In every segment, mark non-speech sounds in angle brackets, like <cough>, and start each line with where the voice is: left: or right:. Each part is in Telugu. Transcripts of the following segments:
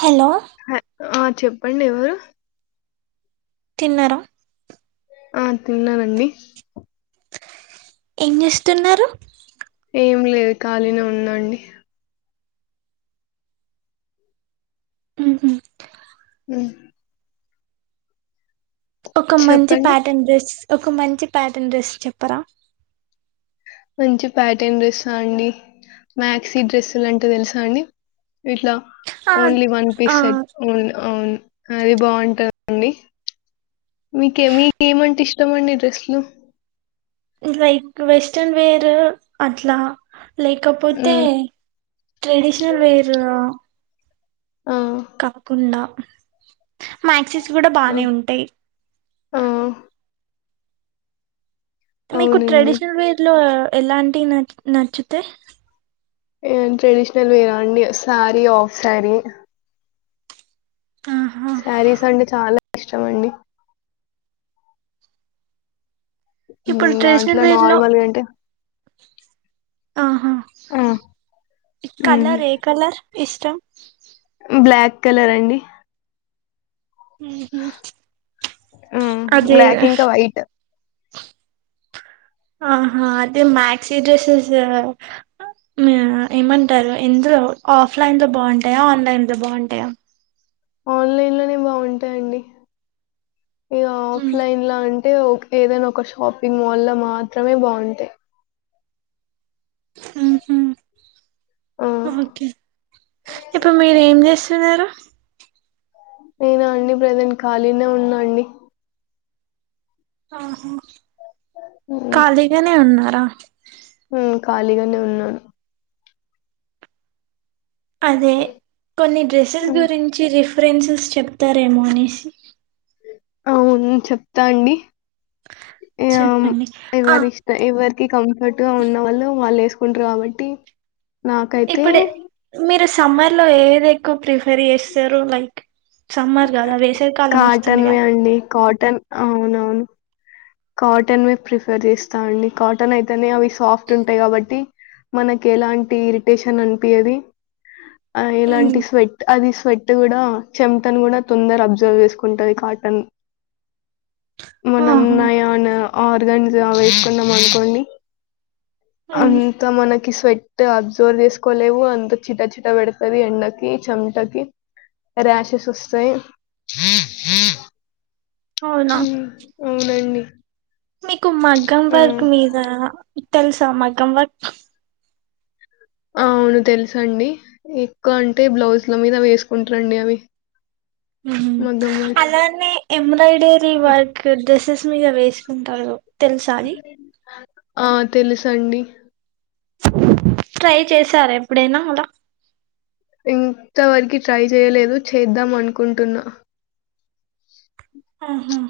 right: హలో
left: హ ఆ చెప్పండి ఎవరు
right: తిన్నార
left: ఆ తిన్నానండి
right: ఏం చేస్తున్నారు
left: ఏం లేదు ఖాళీనే ఉన్నానండి
right: ఉహూ
left: హ
right: ఒక మంచి
left: చెప్పండి
right: ప్యాటర్న్ డ్రెస్ ఒక మంచి ప్యాటర్న్ డ్రెస్ చెప్పరా
left: మంచి ప్యాటర్న్ డ్రెస్స అండి మ్యాక్సీ డ్రెస్సులు అంటే తెలుసా అండి ఇట్లా
right: ఆ
left: ఓన్లీ వన్
right: ఆ
left: పీస్ సెట్ ఓన్లీన్ అది బాగుంటందండి మీకే మీక ఏమంటే ఇష్టమండి డ్రెస్లు
right: లైక్ వెస్టర్న్ వేర్ అట్లా లేకపోతే
left: మ్
right: ట్రెడిషనల్ వేర్
left: ఆ
right: కాకుండా మ్యాక్సీస్ కూడా
left: ఆ
right: బానే ఉంటాయి
left: ఆ
right: మీకు
left: అవునండి
right: ట్రెడిషనల్ వే లో ఎలాంటి న నచ్చుతే
left: ఏ ట్రెడిషనల్ వేర్ అండి సారీ ఆఫ్ సారీ
right: ఆహా
left: శారీస్ అండి చాలా ఇష్టం అండి
right: ఇప్పుడు
left: హ్మ్మ్
right: ట్రెడిషనల్
left: దాంట్లో
right: వేర్ లో
left: నార్మల్ ఏంటే
right: ఆహా
left: హ్మ్
right: కలర్ ఏ కలర్ ఇష్టం
left: బ్లాక్ కలర్ అండి హ్మ్.
right: అదే
left: బ్లాక్ ఇంకా వైట్.
right: ఆహా అదే మ్యాక్సి డ్రెసెస్ ఏమంటారు ఎందులో ఆఫ్లైన్ లో బాగుంటాయా ఆన్లైన్ లో బాగుంటాయా
left: ఆన్లైన్ లోనే బాగుంటాయండి ఇక ఆఫ్లైన్ లో అంటే అంటే ఒక ఏదైనా ఒక షాపింగ్ మాల్ లో మాత్రమే బాగుంటాయి ఆ!
right: ఉహా ఓకే ఇప్పుడు మీరు ఏం చేస్ తున్నారు
left: నేనా అండి ప్రెసెంట్ ఖాళీనే ఉన్నా అండి
right: ఆహ ఖాళీగానే ఉన్నారా
left: ఉ ఖాళీగానే ఉన్నాను
right: అదే కొన్ని డ్రెస్సెస్
left: హ్మ్.
right: గురించి రిఫ్ ఫ్రెండ్సెస్ చెప్తారేమో అనేసి
left: అవును చెప్తా అండి
right: చెప్పండి ఆ
left: ఎవరి ఇష్ట ఎవరికి కంఫర్ట్ గా ఉన్న వాళ్ళు వాళ్ళు ఏసు కుంటారు కాబట్టి నాకైతే
right: ఇప్పుడే మీరు సమ్మర్ లో ఏది ఎక్కువ ప్రిఫెర్ చేస్తారు లైక్ సమ్మర్ కదా వేసవి కాలం వస్తుంది
left: కాటన్ వి
right: కదా
left: అండి కాటన్ అవునవును కాటన్ వే ప్రిఫర్ చేస్తా అండి కాటన్ అయితేనే అవి సాఫ్ట్ ఉంటాయి కాబట్టి మనకి ఎలాంటి ఇరిటేషన్ అనిపియ్యది ఆ
right: ఉమ్
left: ఎలాంటి స్వెట్ అది స్వెట్ ట్ కూడా చెమటను కూడా తొందర అబ్జర్వ్ చేసుకుంటది కాటన్ మనం
right: ఆహా
left: నాయ ఆర్గాన్స్ అవి వేసుకున్నం అనుకోండి
right: ఉమ్
left: అంత మనకి స్వట్ అబ్జర్వ్ చేసుకోలేవు అంత చిట చిట పెడతది ఎండకి చెమటకి రాషెస్ వస్తాయి
right: అవునా
left: ఉ అవునండి
right: మీకు మగ్గం
left: ఆ
right: వర్క్ మీద తెలుసా మగ్గం వర్క్
left: అవును తెలుసండి ఎక్కువ అంటే బ్లౌజ్ల మీద వేసుకుంటారండి అవి మగ్గం వర్క్
right: అలానే ఎంబ్రాయిడరీ వర్క్ డ్రెస్సెస్ త్విగా వేసుకుంటారు తెలుసా అది
left: ఆ తెలుసండి
right: ట్రై చేశారా ఎప్పుడైనా అలా
left: ఇంతవరకి ట్రై చేయలేదు చేద్దాం అనుకుంటున్నా
right: ఆహా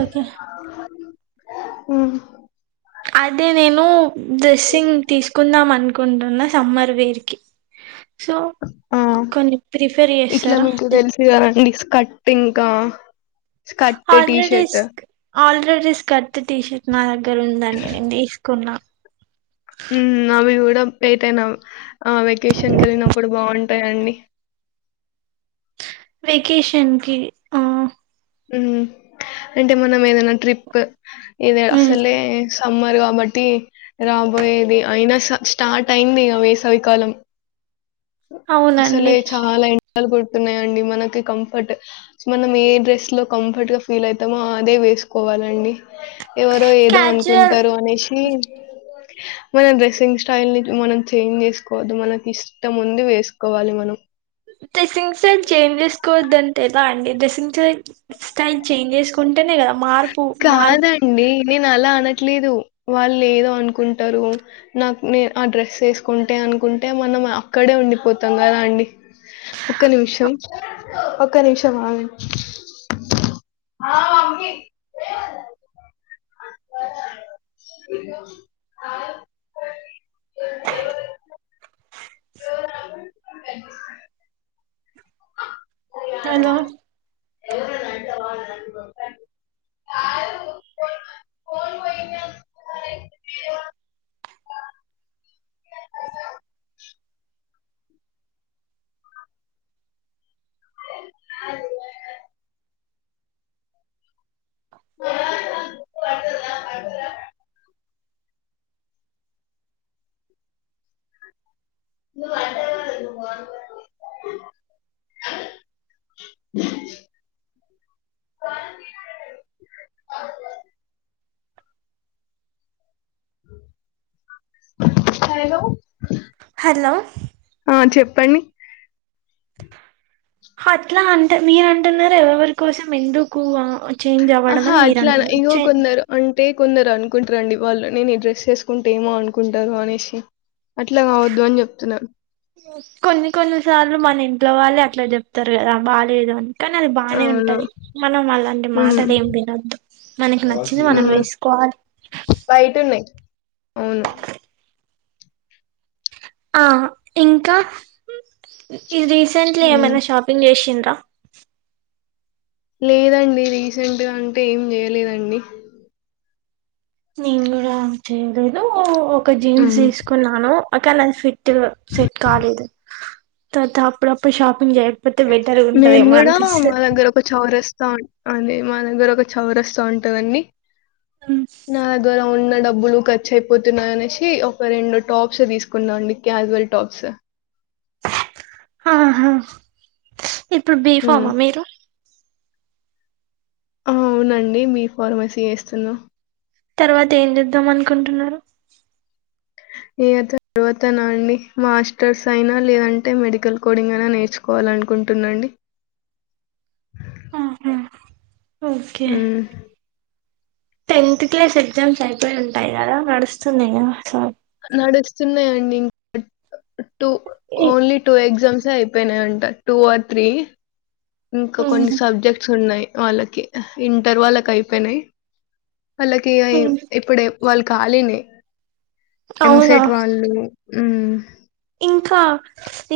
right: ఓకే
left: ఉ
right: అదే నేను డ్రెస్సింగ్ తీసుకుందాం అనుకు కుంటున్న సమ్మర్ విరికి సో
left: ఆ!
right: కొన్ని ప్రిఫేర్ చేస్తారా ది
left: కట్టింగ్ గా
right: ఆల్రెడీ ఇష్క్ ఆల్ ఎబ్రాయిడరీ రిస్క్ వద్దు టీషర్ట్ నా దగ్గర ఉందండి నేను తీసుకున్నా
left: ఉ అవి కూడా ఎత్తయిన ఆ వెకేషన్కి వెళ్ళినప్పుడు బాగుంటాయండి
right: వెకేషన్ కి ఆ
left: హమ్ అంటే మనం ఏదైనా ట్రిప్ ఏద
right: ఉమ్,
left: అసలే సమ్ సమ్మరు కాబట్టి రాబోయేది అయినా స్టార్ట్ అయింది ఇక వేసవికాలం అసలే
right: అవునండి
left: చాలా ఎండలు కొడుతూ తున్నాయండి మనకి కంఫర్ట్ మనం ఏ డ్రెస్ ఇట్లో కంఫర్ట్ గా ఫీల్ అవుతామో అదే వేసుకోవాలండి ఎవరో ఏదో
right: క్యాజువల్
left: అనుకుంటారు అనేసి మన డ్రెస్సింగ్ స్టైల్ ని మనం చేంజ్ చేసుకోవద్దు మనకి ఇష్టముంది వేసుకోవాలి మనం
right: డ్రెస్సింగ్ స్టైల్ చేంజ్ చేసుకోవద్ద్దంటే ఎలా అండి డ్రెస్సింగ్ స స్టైల్ చేంజ్ చేసుకుంటేనే ఇగ మార్క్
left: కాదండి నేను అలా అనట్లేదు వాళ్ళు ఏదో అనుకుంటారు నాకు నే ఆ డ్రెస్ వేసుకుంటే అనుకుంటే మనం అక్కడే ఉండిపోతాం కదా అండి ఒక్క నిమిషం ఒక్క నిమిషం ఆం <unintelligible> <inaudible>
right: హలో
left: <unintelligible> కాదు కోన్ అ <unintelligible> ను అంట కానీ నేను <unintelligible> హలో
right: హలో
left: ఆ చెప్పండి
right: అట్లా అంట మీరు అంటున్నారు ఎవవరి కోసం ఎందుకు ఆ
left: ఆహా అట్లా ఇగో కొన్నారు అంటే కొందరు అనుకుంటారండి వాళ్ళు నేను ఈ డ్రెస్ చేసుకుంటే ఏమో అనుకుంటారు అనేసి అట్లా కావద్దు అని చెప్తున్నా
right: కొన్ని కొన్నిసార్లు మన ఇంట్లో వాళ్ళే అట్లా చెప్తారు కదా బాలేదు అని కానీ అది బానే
left: అవును.
right: ఉంటది మనం అలాంటి
left: హ్మ్.
right: మాటలు ఏం వినద్దు మనకి నచ్చింది మనం
left: హ్మ్.
right: వేసుకోవాలి
left: బయటున్నాయి. అవును
right: ఆ ఇంకా ఇది రీసెంట్లీ
left: హ్మ్.
right: ఏమైనా షాపింగ్ చేసిం త్త
left: లేదండి రీసెంట్గా అంటే ఏం చేయలేదండి
right: నేను కూడా చేయలేదు ఒక జీన్స్
left: హ్మ్.
right: తీసుకున్నాను కానీ నాక్ ఫిట్ ట్టు సెట్ కాలేదు తత అప్పుడప్పుడు షాపింగ్ చే
left: నేను కూడా మా దగ్గర ఒక చౌరస్తా ఉంది మా దగ్గర ఒక చౌరస్తా ఉంటు దండి నా దగ్గర ఉన్న డబ్బులు ఖర్చు అయిపోతున్నాయి అనేసి ఒక రెండు టాప్స్ తీసుకున్నా అండి క్యాజువల్ టాప్స్
right: ఆహా ఇప్పుడు
left: హ్మ్.
right: బీఫామా మీరు
left: అవునండి బి ఫార్మసీ వేస్తున్నా
right: తర్వాత ఏం చేద్దాం అనుకుంటున్నారు
left: ఇగా తర్వాత నా అండి మాస్టర్స్ అయినా లేదంటే మెడికల్ కోడింగ్ అయినా నేర్చుకోవాలనుకున్ కుంటున్నాండి
right: ఆహు
left: ఉమ్
right: టెన్త్ క్లాస్ ఎగ్జామ్స్ అయిపోయి ఉంటాయి కదా నడుస్తున్నాయా అస
left: నడుస్తున్నాఅండి టూ ఓన్లీ టూ ఎగ్జామ్స్ అయిపోయినాయి అంట టూ ఆర్ త్రీ ఇంకా కొన్ని సబ్జెక్ట్స్ ఉన్నాయి వాళ్ళకి ఇంటర్ వాళ్ళకి అయిపోయినాయి వాళ్ళకి ఇగ ఇప్పుడే వాళ్ళు ఖాళీనే
right: అవునా
left: ఎంసెట్ వాళ్ళు ఉమ్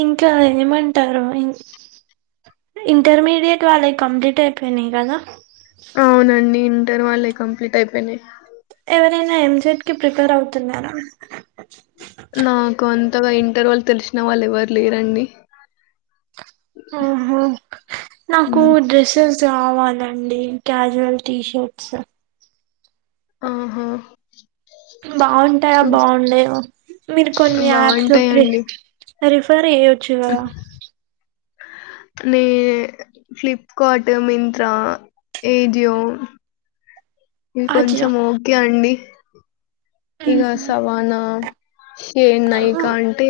right: ఇంట్లో ఏమంటారో ఏం ఇంటర్మీడియట్ వాళ్ళవి కంప్లీట్ అయిపోయినాయి గదా.
left: టర్ వల్లై కంప్లీట్ అయిపోయినాయి.
right: ఎవరైనా ఎం. సెట్ కి ప్రిపేర్ అవుతున్నారా?
left: నాకు అంతగా ఇంటర్ వాళ్ళు తెలిసిన వాళ్ళు ఎవరు లేరండి.
right: ఓహో నాకు
left: హ్మ్
right: డ్రెస్సెస్ కావాలండి. క్యాజువల్ టీ షర్ట్స్
left: ఆహా
right: బాగుంటాయా,
left: చూ
right: బాగుండేయో? మీరు కొన్ని యాప్స్ ప్లీ
left: బావుంటాయండి.
right: రిఫర్ ఏయ్యోచ్చు గద
left: మీ ఫ్లిప్కార్ట్, మింత్ర, ఏజియో ఇవి
right: అజియో
left: కొంచెం ఓకే అండి. ఇగా సవానా శే నయికా అంటే.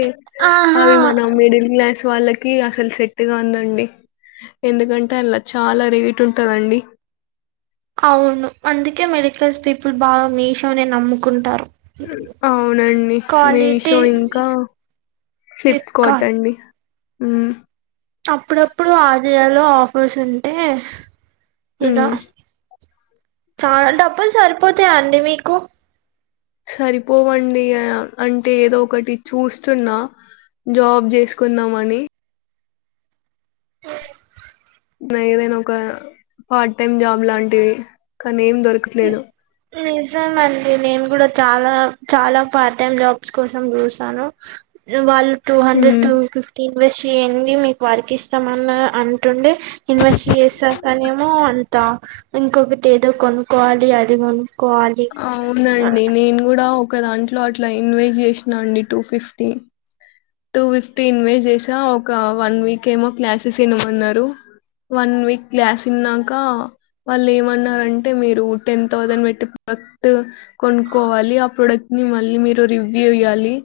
right: ఆహా
left: అవి మన మిడిల్ క్లాస్ వాళ్ళకి అసలు సెట్ గాన్దండి. ఎందుకంటే ఆళ్ళ చాలా రేట్ ఉంటదండి.
right: అవును అందుకే మిడిల్ క్లాస్ పీపుల్ బాగా మీషోనే నమ్ముకుంటారు.
left: అవునండి.
right: క్వాలిటీ
left: మీషో ఇంకా ఫ్లిప్కార్ట్ అండి. ఉమ్
right: అప్పుడప్పుడు ఆజియోలో ఆఫర్స్ ఉంటే.
left: హ్మ్.
right: <unintelligible> చాలా డబ్బులు సరిపోతాయా అండి. మీకు?
left: సరిపోవండి. అంటే ఏదో ఒకటి చూస్తున్నా. జాబ్ చేసుకున్దామని ఏదైనా ఒక పార్ట్ టైం జాబ్ లాంటివి కానీ ఏం దొరకట్లేదు.
right: నిజం అండి. నేను కూడా చాలా చాలా పార్ట్ టైం జాబ్స్ కోసం చూసాను. వాళ్ళు టూ హండ్రెడ్,
left: హ్మ్
right: టు ఫిఫ్టీన్ ఇన్వెస్ట్ చేయండి. మీకు వర్క్ ఇస్తామన అంటుండే. ఇన్వెస్ట్ చేసాకనేమో అంత్ త ఇంకొకటి ఏదో కొనుక్కోవాలి. అది మనం
left: అవునండి. నేను గూడా ఆ ఒక దాంట్లో అట్లా ఇన్వెస్ట్ చేసినా అండి. Two fifty two fifty invest చేసా. ఒక వన్ వీక్ ఏమో క్లాసెస్ ఇనమన్నారు. వన్ వీక్ క్లసిన్నాకా. వాళ్ళు ఏమన్నారంటే. మీరు టెన్ థౌజండ్ పెట్టి ప్రోడక్ట్ కొనుక్కోవాలి. ఆ ప్రొడక్ట్ ని మళ్ళీ, మీరు రివ్యూ ఇయ్యాలి.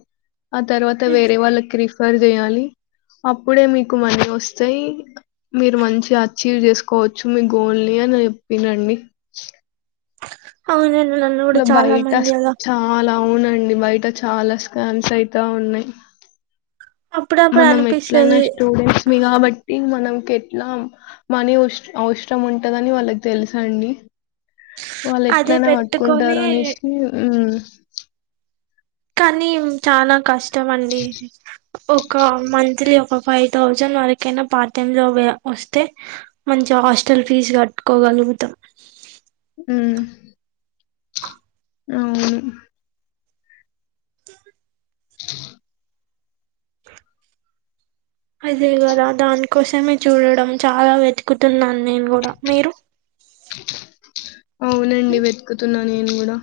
left: ఆ తర్వాత వేర్ కి రిఫర్ చేయాలి. అప్పుడే మీకు మనీ వస్తాయి. మీరు మంచిగా అర్చీవ్ చేసుకోవచ్చు. మీ గోల్ని అని చెప్పిరండి.
right: అవును నేను నాన్ను కూడా చాలా
left: బయట
right: మంది అలా
left: చాలా అవునండి. బయట చాలా స్కామ్స్ అయితా ఉన్నాయి.
right: అప్పుడప్పుడు
left: మనం ఎట్లయినా
right: అనిపిస్తది
left: స్టూడెంట్స్ మీ గాబట్టి మన్ నకి ఎట్లా మనీ ఓస్ అవసరం ఉంటందని. వాళ్ళకి తెలుసండి. వాళ్ళు
right: అదే
left: ఎట్లైనా
right: పెట్టుకొని
left: పట్టుకుంటారు అనేసి. ఉమ్
right: కానీ మ్ చాలా కష్టం అండి. ఒక మంత్లీ ఒక ఫైవ్ థౌజండ్ వరకైనా పార్ట్ టైం లో వే వస్తే. మంచిగా హాస్టల్ ఫీజ్ కట్టుకోగలు అవుద్దా
left: ఉహ్మ్ అవును
right: అదే గదా. దానికోసమే చూడడం, చాలా వెతుకుతున్నాన్, నేన్ గూడా. మీరు?
left: అవునండి. వెతుకుతున్నా నేను గూడా.